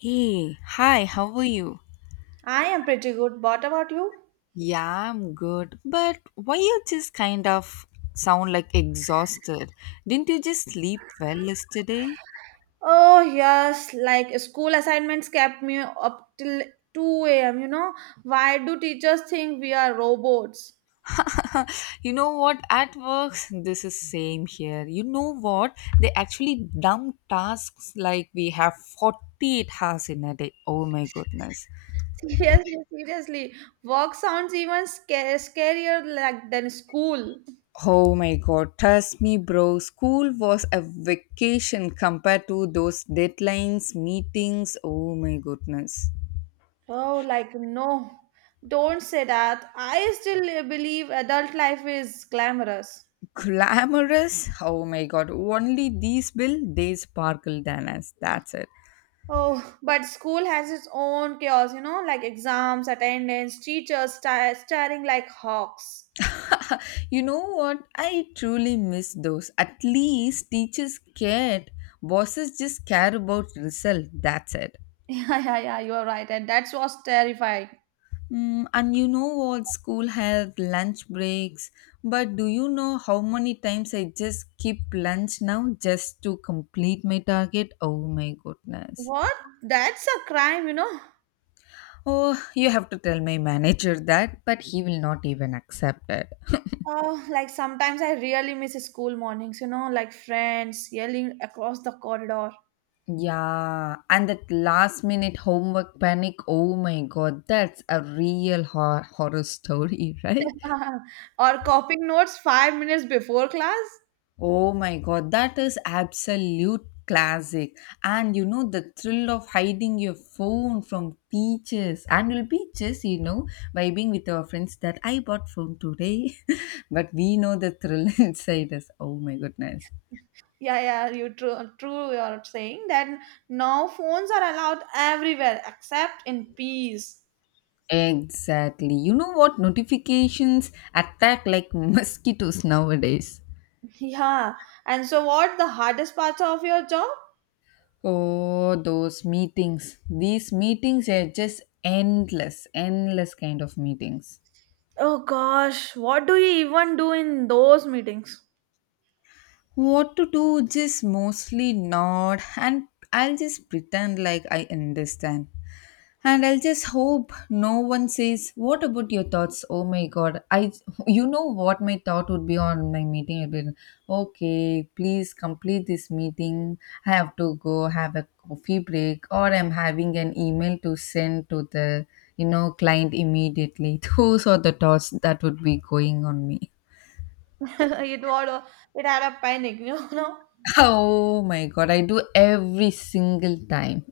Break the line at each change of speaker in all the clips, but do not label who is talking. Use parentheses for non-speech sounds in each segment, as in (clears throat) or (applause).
Hey, hi, how are you?
I am pretty good. What about you?
Yeah, I'm good. But why you just kind of sound like exhausted? Didn't you just sleep well yesterday?
Oh, yes, like school assignments kept me up till 2 a.m. You know, why do teachers think we are robots?
(laughs) You know what? At work, this is same here. You know what? They actually dump tasks like we have 48 hours in a day. Oh my goodness.
(laughs) Seriously, work sounds even scarier like than school.
Oh my god, trust me, bro. School was a vacation compared to those deadlines, meetings. Oh my goodness.
Oh, like no, don't say that. I still believe adult life is glamorous.
Glamorous? Oh my god, only these will they sparkle than us. That's it.
Oh, but school has its own chaos, you know, like exams, attendance, teachers staring like hawks.
(laughs) You know what? I truly miss those. At least teachers cared. Bosses just care about result. That's it.
(laughs) Yeah, yeah, yeah, you are right. And that was terrifying.
Mm, and you know what? School had lunch breaks. But do you know how many times I just skip lunch now just to complete my target? Oh my goodness.
What? That's a crime, you know?
Oh, you have to tell my manager that, but he will not even accept it.
Oh, like sometimes I really miss school mornings, you know, like friends yelling across the corridor
Yeah, and that last minute homework panic. Oh my god, that's a real horror story, (laughs) right?
(laughs) or copying notes 5 minutes before class.
Oh my god, that is absolute classic. And you know the thrill of hiding your phone from teachers and will be just, you know, vibing with our friends that I bought phone today. (laughs) But we know the thrill (laughs) inside us. Oh my goodness.
Yeah, yeah, you true, you're saying that now phones are allowed everywhere except in peace. (laughs)
Exactly. You know what? Notifications attack like (laughs) mosquitoes nowadays.
Yeah, and so what the hardest part of your job?
Oh, those meetings. These meetings are just endless, endless kind of meetings.
Oh gosh, what do you even do in those meetings?
What to do, just mostly nod, and I'll just pretend like I understand, and I'll just hope no one says what about your thoughts. Oh my god, I, you know what my thought would be on my meeting, I'd be like, okay, please complete this meeting. I have to go have a coffee break, or I'm having an email to send to the, client immediately. (laughs) Those are the thoughts that would be going on me.
(laughs) it was it had a panic, (laughs) you know.
Oh my god, I do every single time.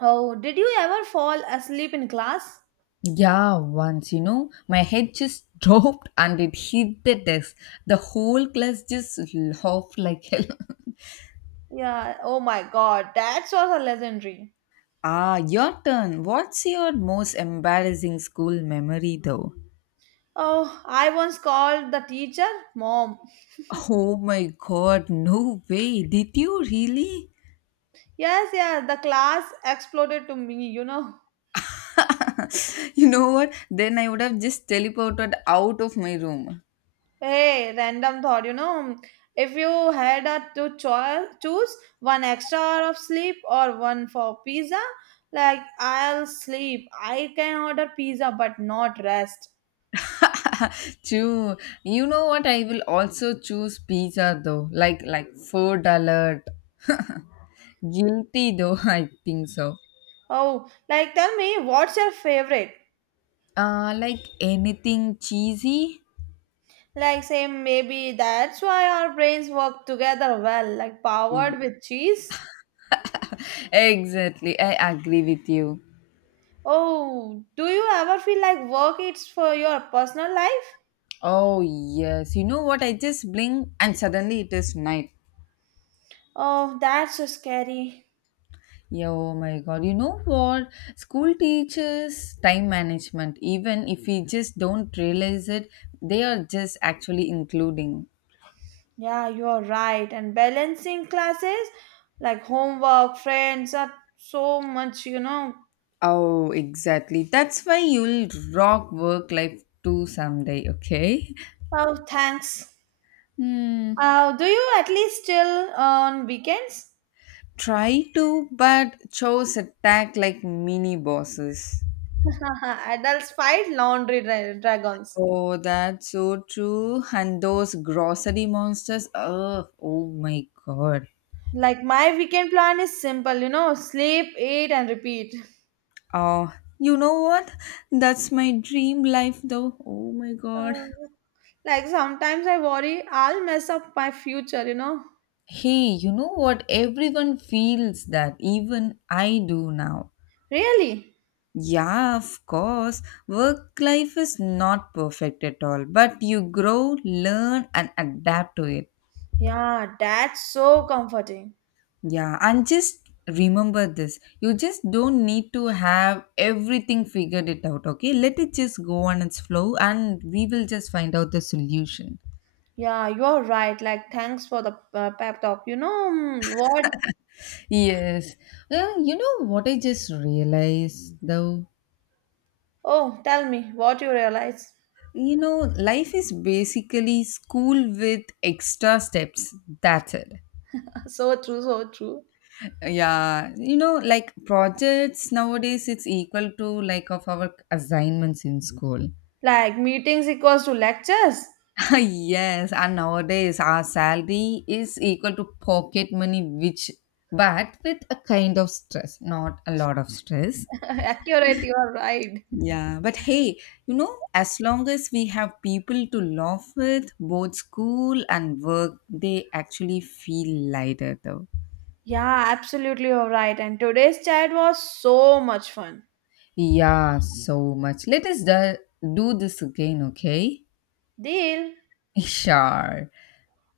Oh, did you ever fall asleep in class?
Yeah, once, you know, my head just (laughs) dropped and it hit the desk. The whole class just laughed like hell. (laughs)
Yeah. Oh my God, that was a legendary.
Ah, your turn. What's your most embarrassing school memory though?
Oh, I once called the teacher mom.
Oh my god, no way. Did you really?
Yes, the class exploded to me, you know.
(laughs) You know what? Then I would have just teleported out of my room.
Hey, random thought, you know, if you had a to choose one extra hour of sleep or one for pizza, like I'll sleep. I can order pizza but not rest.
(laughs) True. You know what? I will also choose pizza though. Like food alert. Guilty though, (laughs) I think so.
Oh, like tell me, what's your favorite?
Like anything cheesy?
Like, say, maybe that's why our brains work together well, like powered with cheese.
Exactly. I agree with you.
Oh, do you ever feel like work is for your personal life?
Oh yes. You know what? I just blink and suddenly it is night.
Oh, that's so scary.
Yeah, oh my god. You know what? School teachers time management, even if we just don't realize it, they are just actually including.
Yeah, you're right. And balancing classes, like homework, friends, are so much, you know.
Oh, exactly. That's why you'll rock work life too someday, okay?
Oh, thanks.
Hmm.
Do you at least chill on weekends?
Try to, but chose attack like mini bosses.
(laughs) Adults fight laundry dragons.
Oh, that's so true. And those grocery monsters. Oh, oh my god.
Like my weekend plan is simple, you know, sleep, eat, and repeat.
Oh, you know what? That's my dream life, though. Oh my god.
Uh, like sometimes I worry I'll mess up my future, you know.
Hey, you know what? Everyone feels that. Even I do now.
Really?
Yeah, of course. Work life is not perfect at all, but you grow, learn, and adapt to it.
Yeah, that's so comforting.
Yeah, and just remember this, you just don't need to have everything figured it out, okay? Let it just go on its flow, and we will just find out the solution.
Yeah, you're right. Like, thanks for the pep talk. You know what?
Yes. Well, you know what I just realized though?
Oh, tell me what you realize. (laughs)
You know, life is basically school with extra steps. That's it.
So true, so true.
Yeah, you know, like projects nowadays it's equal to like of our assignments in school.
Like, meetings equals to lectures.
(laughs) Yes, and nowadays our salary is equal to pocket money, which but with a kind of stress, not a lot of stress.
(laughs) Accurate, you're right. (laughs)
Yeah, but hey, you know, as long as we have people to laugh with, both school and work, they actually feel lighter though.
Yeah, absolutely, you're right. And today's chat was so much fun.
Yeah, so much. Let us do this again, okay?
Deal.
Sure.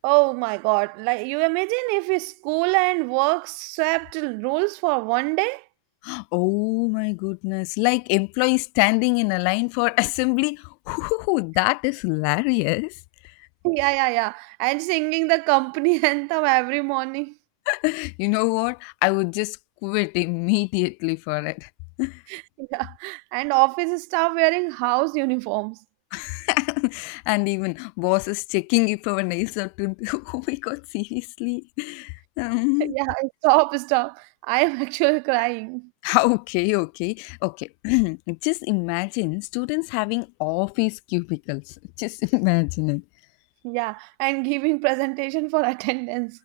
Oh my god. Like you imagine if school and work swapped roles for one day?
Oh my goodness. Like employees standing in a line for assembly. Ooh, that is hilarious.
Yeah, yeah, yeah. And singing the company (laughs) anthem every morning.
You know what? I would just quit immediately for it.
Yeah. And office staff wearing house uniforms. (laughs)
(laughs) And even bosses checking if our nails are trimmed. (laughs) Oh my god, seriously. Um,
Yeah, stop, stop. I am actually crying.
(laughs) okay, okay, okay. (clears throat) Just imagine students having office cubicles. Just imagine it.
Yeah. And giving presentation for attendance.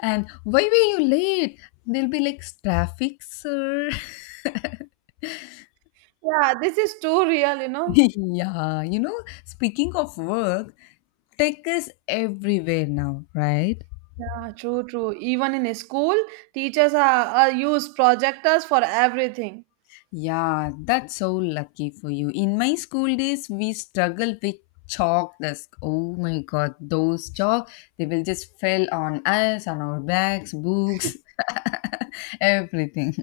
And why were you late? They'll be like, traffic, sir.
Yeah, this is too real, you
(laughs)
know.
Yeah, you know, speaking of work, tech is everywhere now, right?
Yeah, true, true. Even in a school, teachers are use projectors for everything.
Yeah, that's so lucky for you. In my school days, we struggled with chalk desk. Oh my god, those chalk, they will just fell on us, on our bags, books, (laughs) everything.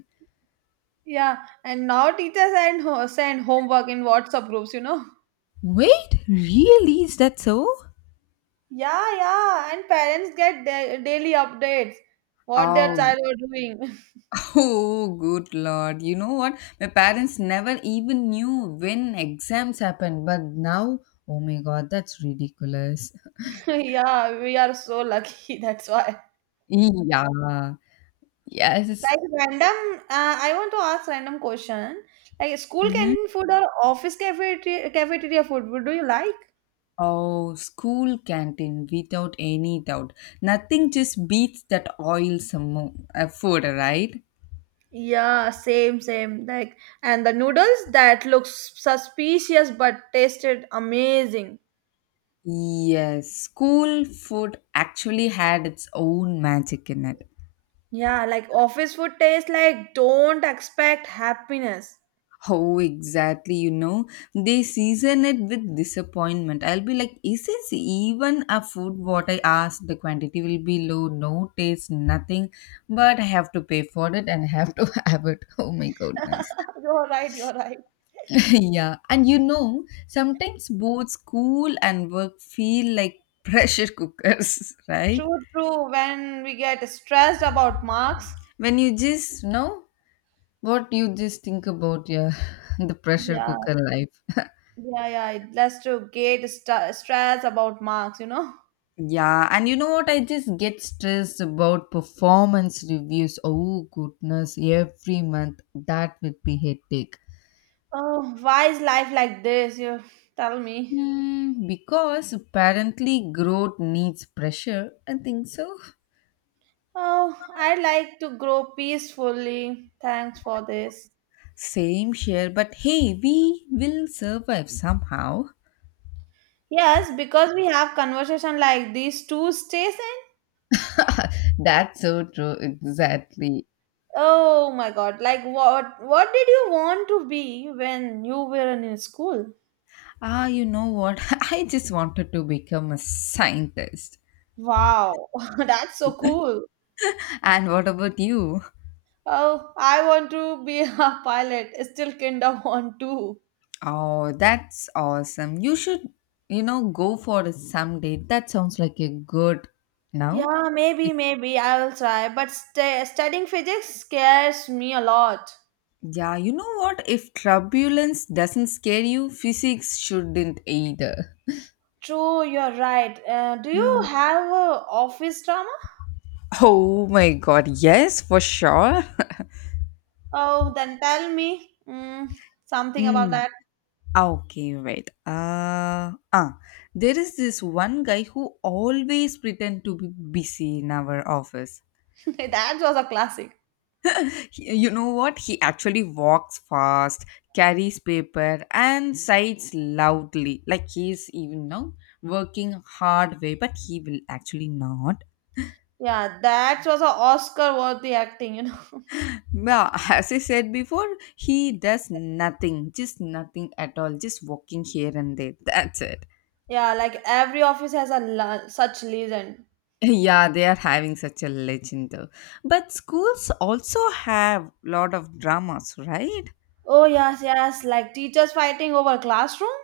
Yeah, and now teachers and send homework in WhatsApp groups, you know.
Wait, really? Is that so?
Yeah, yeah, and parents get daily updates what their
Oh.
child are doing.
Oh, good lord. You know what? My parents never even knew when exams happened, but now, oh my god, that's ridiculous. (laughs)
(laughs) Yeah, we are so lucky. (laughs) That's why.
Yeah. Yes.
Like random, I want to ask random question. Like school
Hmm.
canteen food or office cafeteria food, would do you like?
Oh, school canteen without any doubt. Nothing just beats that oil some more, food, right?
Yeah, same, same. Like, and the noodles that looks suspicious but tasted amazing.
Yes, school food actually had its own magic in it.
Yeah, like office food tastes like don't expect happiness.
How exactly, you know, they season it with disappointment. I'll be like, is this even a food? What I asked, the quantity will be low, no taste, nothing, but I have to pay for it and I have to (laughs) have it. Oh my goodness.
(laughs) You're right, you're right.
(laughs) Yeah, and you know, sometimes both school and work feel like pressure cookers, (laughs) right?
True, true. When we get stressed about marks,
When you just know what you just think about, yeah, (laughs) the pressure
yeah,
cooker life.
yeah, yeah, it leads to get stress about marks, you know.
Yeah, and you know what? I just get stressed about performance reviews. Oh, goodness, every month that would be hectic.
Oh, why is life like this? You tell me.
Hmm, because apparently growth needs pressure. I think so.
Oh, I like to grow peacefully. Thanks for this.
Same here, but hey, we will survive somehow.
Yes, because we have conversation like these two stays.
(laughs) That's so true, exactly.
Oh my god, like what did you want to be when you were in school?
Ah, you know what? (laughs) I just wanted to become a scientist.
Wow, (laughs) that's so cool.
And what about you?
Oh, I want to be (laughs) a pilot. Still kind of want to.
Oh, that's awesome. You should, you know, go for it someday. That sounds like a good now.
Yeah, maybe, I will try. But studying physics scares me a lot.
Yeah, you know what? If turbulence doesn't scare you, physics shouldn't either.
True, you're right. Do you
Mm.
have a office drama?
Oh my god, yes, for sure.
Oh, then tell me something about
Mm.
that.
Okay, wait. There is this one guy who always pretend to be busy in our office.
(laughs) That was a classic.
You know what, he actually walks fast, carries paper, and sighs loudly like he's even now working hard way, but he will actually not.
Yeah, that was a Oscar worthy acting, you know.
Well, (laughs) as I said before, he does nothing, just nothing at all, just walking here and there. That's it.
Yeah, like every office has a such legend.
(laughs) Yeah, they are having such a legend though. But schools also have lot of dramas, right?
Oh yes, like teachers fighting over classroom.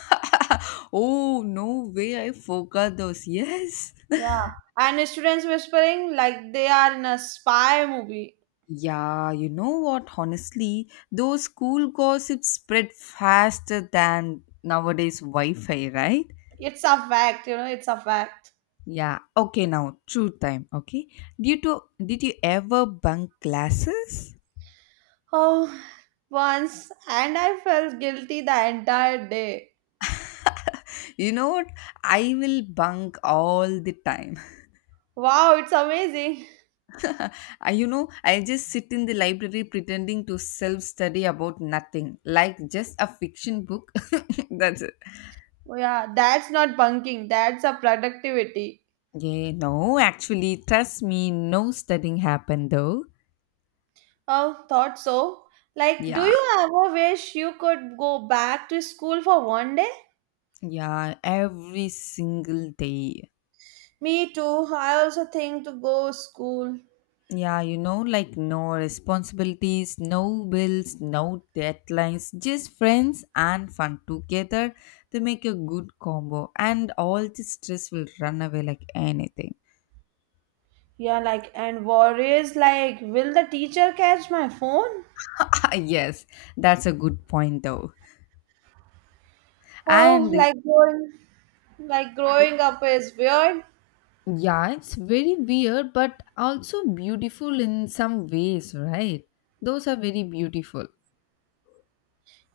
(laughs) Oh, no way, I forgot those. Yes.
Yeah, and students whispering like they are in a spy movie.
Yeah, you know what? Honestly, those school gossips spread faster than nowadays Wi-Fi, right?
It's a fact, you know. It's a fact.
Yeah. Okay, now true time. Okay. Did you ever bunk classes?
Oh, once and I felt guilty the entire day.
You know what? I will bunk all the time. (laughs)
Wow, it's amazing.
I, you know, I just sit in the library pretending to self-study about nothing, like just a fiction book. (laughs) That's it.
Oh, yeah, that's not bunking. That's a productivity.
Yeah. No, actually, trust me, no studying happened though.
Oh, thought so. Like, do
Yeah.
you ever wish you could go back to school for one day?
Yeah, every single day.
Me too. I also think to go school.
Yeah, you know, like no responsibilities, no bills, no deadlines, just friends and fun together. They make a good combo, and all the stress will run away like anything.
Yeah, like and worries like will the teacher catch my phone?
(laughs) Yes, that's a good point, though.
Oh,
And
like growing up is weird.
yeah, it's very weird, but also beautiful in some ways, right? Those are very beautiful.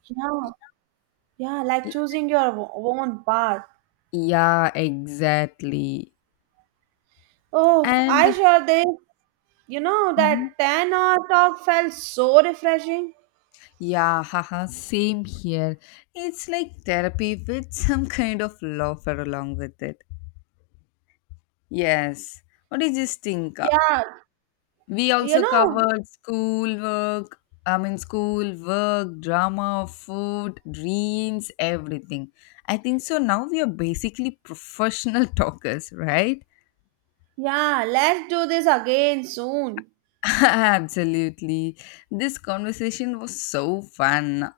Yeah, yeah, like
Y-
choosing your own path.
Yeah, exactly.
Oh,
And
I sure did. You know
mhm.
that 10 hour talk felt so refreshing.
Yeah, haha, same here. It's like therapy with some kind of laughter along with it. Yes. What do you just think?
Yeah,
We
you
also
know.
covered school work, I mean, school, work, drama, food, dreams, everything. I think so. Now we are basically professional (laughs) talkers, right?
Yeah, let's do this again soon.
(laughs) Absolutely. This conversation was so fun,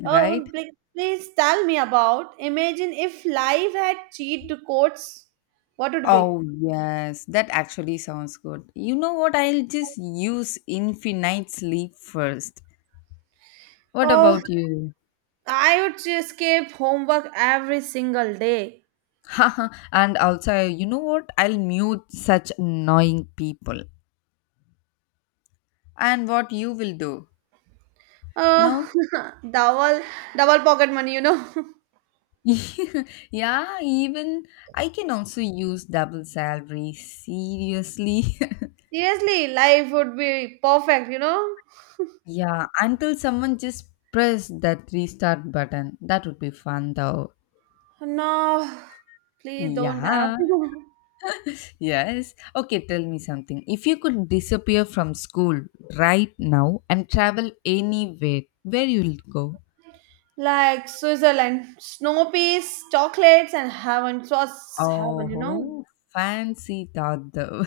right?
Oh, please tell me about. Imagine if life had cheat codes, what would be?
Oh, yes, that actually sounds good. You know what? I'll just use infinite sleep first. What
Oh,
about you?
I would escape homework every single day.
(laughs) Haha, and also, you know what? I'll mute such annoying people. And what you will do?
Oh,
No?
(laughs) double double pocket money, you know.
(laughs) Yeah, even I can also use double salary. Seriously?
(laughs) Seriously, life would be perfect, you know.
(laughs) Yeah, until someone just press that restart button. That would be fun though.
No, please don't have.
Yeah.
(laughs)
Yes. Okay, tell me something. If you could disappear from school right now and travel anywhere, where you'll go?
Like Switzerland, snow peas, chocolates, and heaven. It was heaven, you know.
Oh, fancy thought though.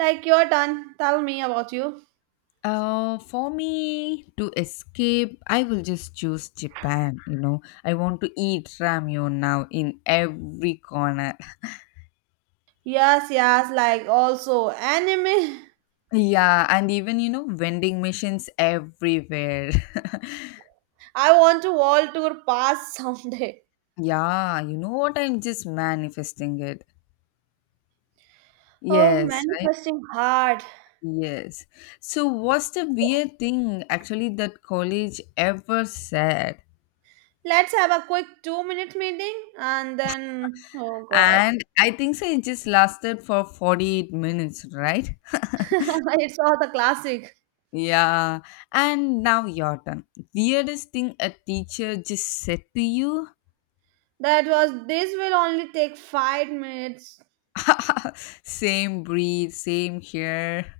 Like your turn. Tell me about you.
(laughs) For me to escape, I will just choose Japan. You know, I want to eat ramyun now in every corner. (laughs)
Yes, like also anime.
Yeah, and even you know, vending machines everywhere.
(laughs) I want to world tour pass (laughs) someday.
(laughs) Yeah, you know what? I'm just manifesting it.
Oh,
Yes.
manifesting hard.
Yes. So, what's the weird thing actually that college ever said?
Let's have a quick 2 minute meeting and then, oh god,
And I think so it just lasted for 48 minutes, right? (laughs)
(laughs) it's all the classic.
Yeah. And now your turn. Weirdest thing a teacher just said to you?
That was this will only take 5 minutes.
(laughs) Same breed, same hair,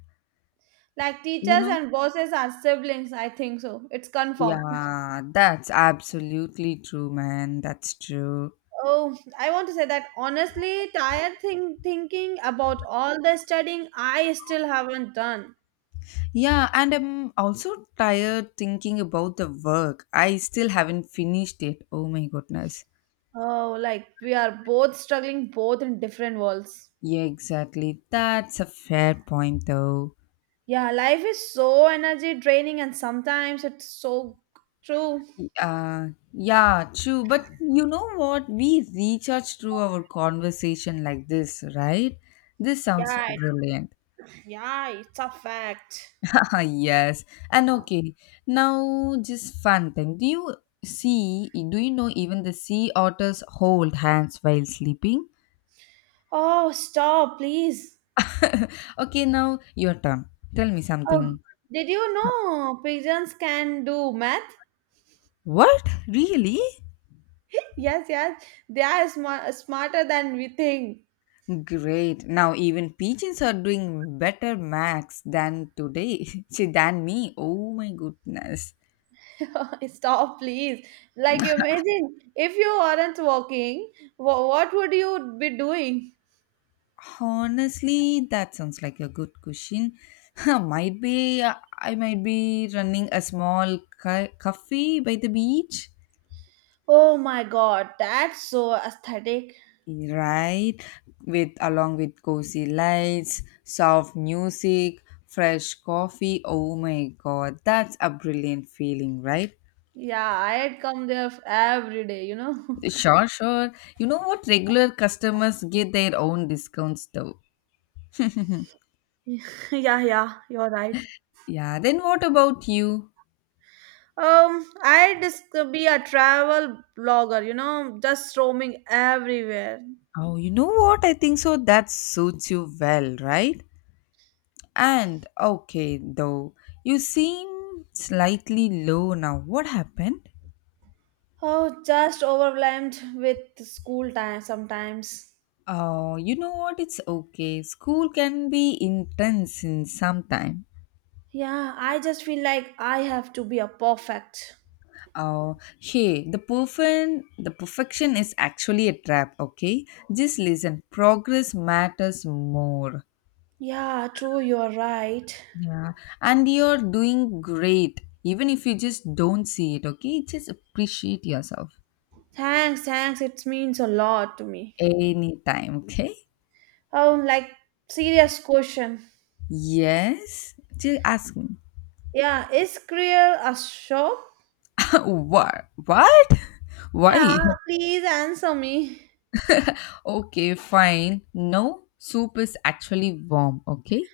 Like
you
teachers
know?
and bosses are siblings, I think so. It's confirmed.
Yeah, that's absolutely true, man. That's true.
Oh, I want to say that honestly, tired thing thinking about all the studying I still haven't done.
Yeah, and I'm also tired thinking about the work. I still haven't finished it. Oh my goodness.
Oh, like we are both struggling, both in different worlds.
Yeah, exactly. That's a fair point, though.
Yeah, life is so energy draining, and sometimes it's so true.
Yeah, true. But you know what? We recharge through our conversation like this, right? This sounds
Yeah, it-
brilliant.
yeah, it's a fact.
(laughs) Yes. And okay, now just fun time. Do you know even the sea otters hold hands while sleeping?
Oh, stop, please.
(laughs) Okay, now your turn. Tell me
Oh,
something.
did you know pigeons can do math?
What? Really?
Yes, they are smarter than we think.
Great. Now even pigeons are doing better max than today. (laughs) See, than me. Oh my goodness.
(laughs) Stop, please. Like, imagine if you aren't walking, what would you be doing?
Honestly, that sounds like a good question. (laughs) might be I might be running a small cafe by the beach.
Oh my god, that's so aesthetic.
Right, with along with cozy lights, soft music, fresh coffee. Oh my god, that's a brilliant feeling, right?
Yeah, I'd come there every day, you know. (laughs)
Sure, sure. You know what? Regular customers get their own discounts though.
Yeah, you're right.
Yeah, then what about you?
I'd just be a travel blogger, you know, just roaming everywhere.
Oh, you know what? I think so. That suits you well, right? And okay, though, you seem slightly low now. What happened?
Oh, just overwhelmed with school time sometimes.
Oh, you know what? It's okay. School can be intense in some time.
Yeah, I just feel like I have to be a perfect.
Oh, hey, the perfection is actually a trap. Okay, just listen. Progress matters more.
Yeah, you're right.
Yeah, and you're doing great, even if you just don't see it. Okay, just appreciate yourself
Thanks, it means a lot to me.
anytime. Okay.
Oh, like, serious question.
Yes. Just ask me.
Yeah, is Kriel a shop?
(laughs) What? What?
Yeah,
Why?
please answer me.
Okay, fine. No, soup is actually warm, okay?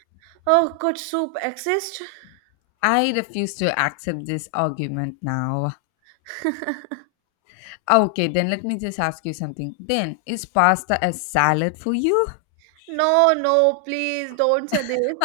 Oh, could soup exist?
I refuse to accept this argument now. Okay, then let me just ask you something. Then, is pasta a salad for you?
No, please don't say this.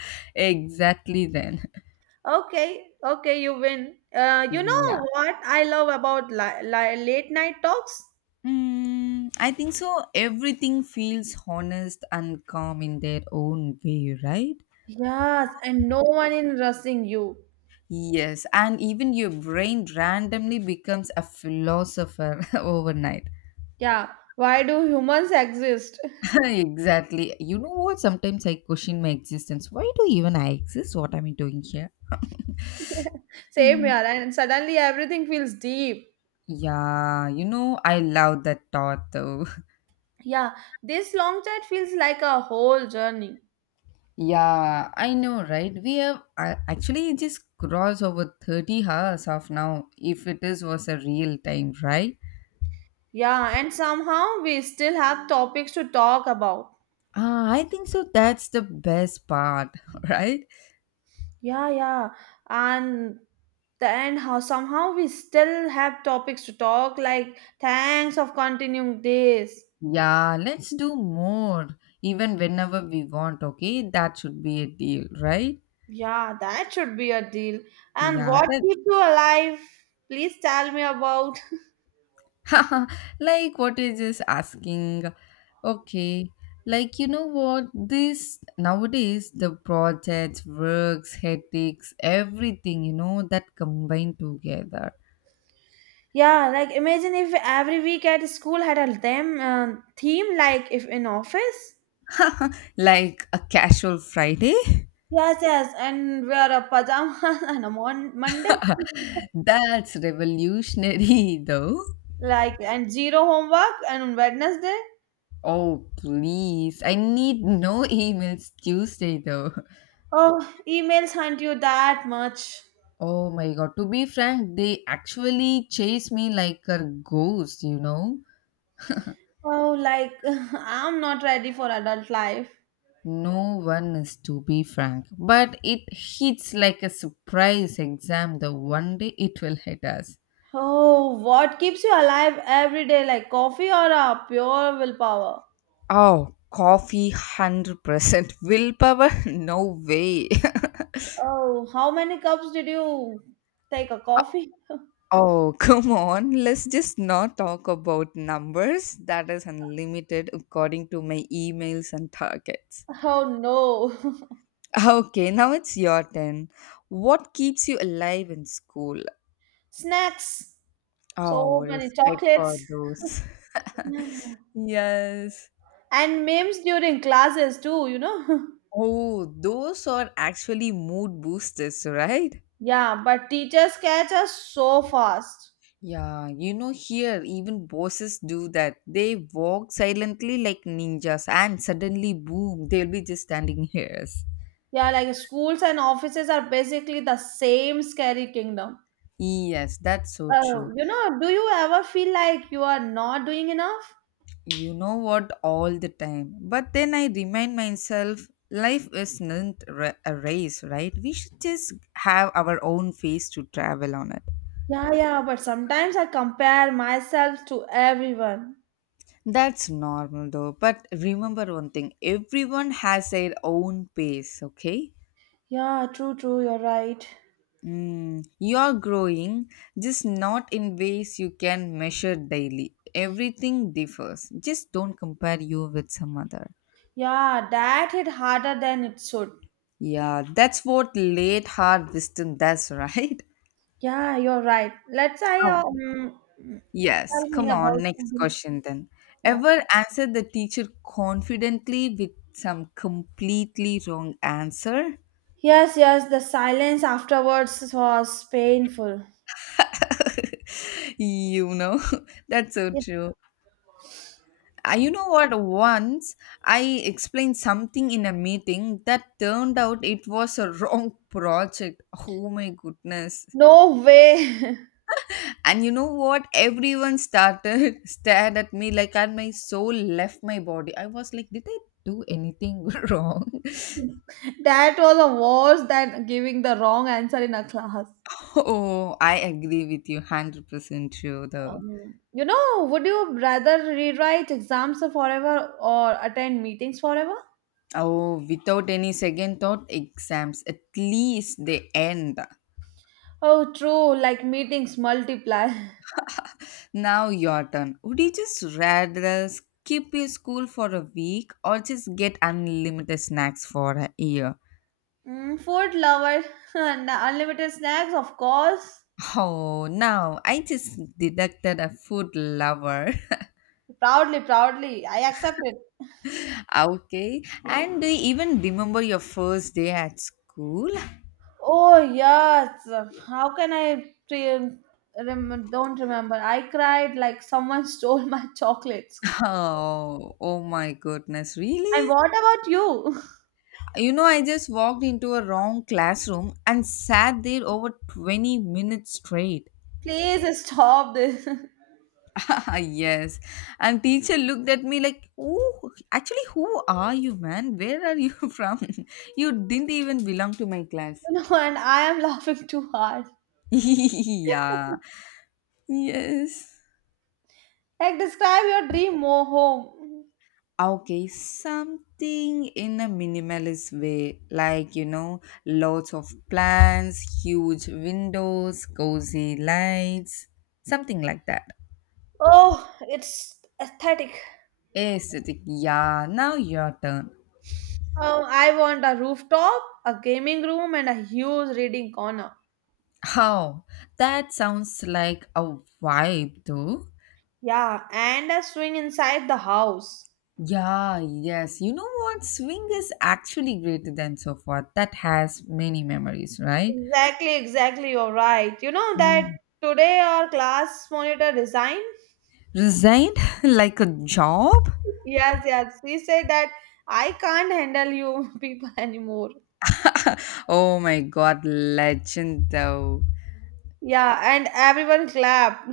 (laughs) Exactly then. (laughs)
Okay, you win. You
Yeah.
know what I love about late night talks?
Mm, I think so. Everything feels honest and calm in their own way, right?
Yes, and no one in rushing you.
Yes, and even your brain randomly becomes a philosopher (laughs) overnight.
Yeah, why do humans exist? (laughs)
(laughs) Exactly. You know what? Sometimes I question my existence. Why do even I exist? What am I doing here?
Same here,
Hmm.
and suddenly everything feels deep.
Yeah, you know, I love that thought though. (laughs)
Yeah, this long chat feels like a whole journey.
Yeah, I know, right? We have actually just crossed over 30 hours of now, if it is was a real time, right?
Yeah, and somehow we still have topics to talk about.
Ah, I think so. That's the best part, (laughs) right?
Yeah, yeah. And then how somehow we still have topics to talk like thanks of continuing this.
Yeah, let's do more, even whenever we want, okay? That should be a deal, right?
Yeah, that should be a deal. And
Yeah,
what
that
keeps you alive? Please tell me about. (laughs)
(laughs) like what is just asking, okay, like, you know what, this nowadays the projects works headaches everything, you know, that combine together.
Yeah, like imagine if every week at school had a theme like if in office.
(laughs) Like a casual Friday.
Yes, and wear a pajamas (laughs) on a Monday. (laughs)
(laughs) That's revolutionary though.
Like, and zero homework, and on Wednesday,
Oh please, I need no emails Tuesday though. (laughs)
oh, emails hunt you that much.
Oh my god, to be frank, they actually chase me like a ghost, you know.
Oh, like, (laughs) I'm not ready for adult life.
No one is, to be frank, but it hits like a surprise exam the one day it will hit us.
Oh, what keeps you alive every day? Like coffee or a pure willpower?
Oh, coffee 100%. Willpower? (laughs) No way.
Oh, how many cups did you take a coffee?
(laughs) Oh, come on. Let's just not talk about numbers. That is unlimited according to my emails and targets.
Oh no. (laughs)
Okay, now it's your turn. What keeps you alive in school?
Snacks.
Oh,
So many
respect for
chocolates.
those. (laughs) Yes.
And memes during classes too, you know? (laughs)
Oh, those are actually mood boosters, right?
Yeah, but teachers catch us so fast.
Yeah, you know, here even bosses do that. They walk silently like ninjas, and suddenly, boom, they'll be just standing (laughs) here. Yes.
Yeah, like schools and offices are basically the same scary kingdom.
Yes, that's so true.
You know, do you ever feel like you are not doing enough?
You know what, all the time. But then I remind myself life isn't a race, right? We should just have our own face to travel on it.
Yeah, but sometimes I compare myself to everyone.
That's normal though. But remember one thing, everyone has their own pace, okay?
Yeah, true, true, you're right.
Mm, you're growing, just not in ways you can measure daily. Everything differs. Just don't compare you with some other.
Yeah, that hit harder than it should.
Yeah, that's what late hard wisdom does, (laughs) right?
Yeah, you're right. Let's I
Oh. Yes,
Tell me
come on,
about
next
something.
question then.
Yeah.
Ever answered the teacher confidently with some completely wrong answer?
Yes, the silence afterwards was painful.
You know, (laughs) that's so
It-
true. You know what, once I explained something in a meeting that turned out it was a (laughs) wrong project. Oh my goodness.
No way. (laughs)
And you know what, everyone started (laughs) stared at me like, and my soul left my body. I was like, did I do anything (laughs) wrong?
That was a worse than giving the wrong answer in a class.
Oh, I agree with you, 100% true though.
You know, would you rather rewrite exams forever or attend meetings forever?
Oh, without any second thought, exams. At least they end.
Oh, true, like meetings multiply. (laughs)
Now your turn. Would you just rather skip your school for a week or just get unlimited snacks for a year?
Mm, food lover (laughs) and unlimited snacks, of course.
Oh, now I just deducted a food lover.
Proudly, I accept it.
(laughs) Okay. And do you even remember your first day at school? (laughs)
Oh, yes. How can I don't remember? I cried like someone (laughs) stole my chocolates.
Oh, oh my goodness.
And
Really?
what about you?
You know, I just walked into a wrong classroom and sat there over 20 minutes straight.
Please stop this. (laughs)
(laughs) Yes. And teacher looked at me like, "Oh, actually, who are you, man? Where are you (laughs) from? You didn't even belong to my class."
You know, and I am laughing too hard.
(laughs) Yeah. Yes.
Like, describe your dream home.
Okay, something in a minimalist way, like you know, lots of plants, huge windows, cozy lights, something like that.
Oh, it's aesthetic.
Aesthetic, yeah. Now your turn.
Oh, I want a rooftop, a gaming room, and a huge reading corner.
How? That sounds like a vibe, though.
Yeah, and a swing inside the house.
Yeah, yes. You know what? Swing is actually greater than so far. That has many memories, right?
Exactly, exactly. You're right. You know that
Mm.
today our class monitor resigned?
Resigned (laughs) like a job?
Yes. She said that I can't handle you (laughs) people anymore.
(laughs) Oh my god, legend though.
Yeah, and everyone clapped.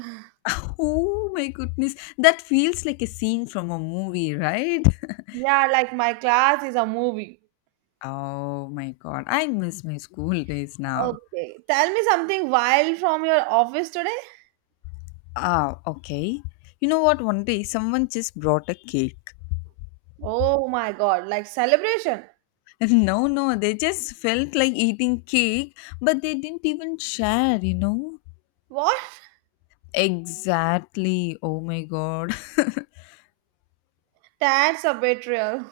Oh my goodness. That feels like a scene from a movie, right?
Yeah, like my class is a movie.
Oh my god, I miss my school days now.
Okay. Tell me something wild from your office today.
Ah, okay. You know what? One day someone just brought a cake.
Oh my god, like celebration.
No, no, they just felt like eating cake, but they didn't even share, you know?
What?
Exactly. Oh my god. (laughs)
That's a betrayal.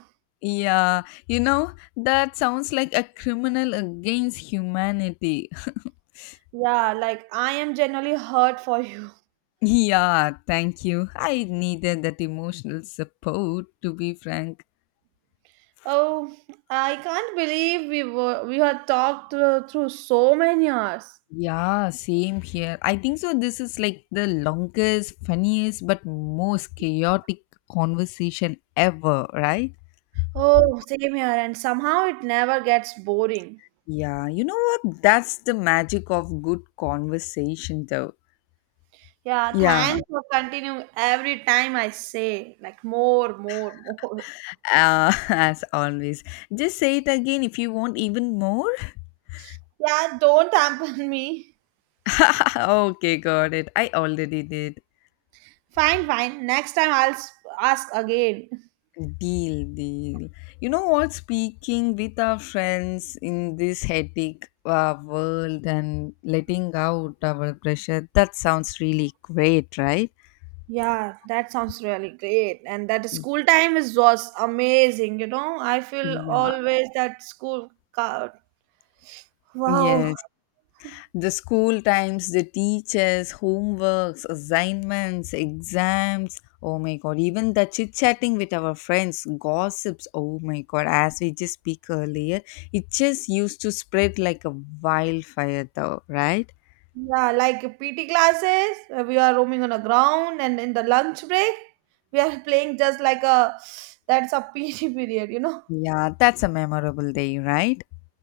Yeah, you know, that sounds like a criminal against humanity.
Yeah, like I am generally hurt for you.
(laughs) Yeah, thank you. I needed that emotional support, to be frank.
Oh, I can't believe we had talked through so many hours.
Yeah, same here. I think so. This is like the longest, funniest, but most chaotic conversation ever, right?
Oh, same here, and somehow it never gets boring.
Yeah, you know what? That's the magic of good conversation, though.
Yeah,
Yeah,
thanks for continuing every time I say like more, more, more.
(laughs) as always. Just say it again if you want even more.
(laughs) Yeah, don't tamper me.
(laughs) Okay, got it. I already did.
Fine, Next time I'll ask again.
Deal, deal. You know what? Speaking with our friends in this hectic world and letting out our pressure, that sounds really great, right?
Yeah, that sounds really great. And that school time is was amazing, you know. I feel
Yeah.
always that school card. Wow.
Yes. The school times, the teachers, homeworks, assignments, exams. Oh my god, even the chit chatting with our friends, gossips. Oh my god, as we just speak earlier, it just used to spread like a wildfire, though, right?
Yeah, like PT classes, we are roaming on the ground and in the lunch break, we are playing just like a that's a PT (laughs) period, you know.
Yeah, that's a memorable day, right?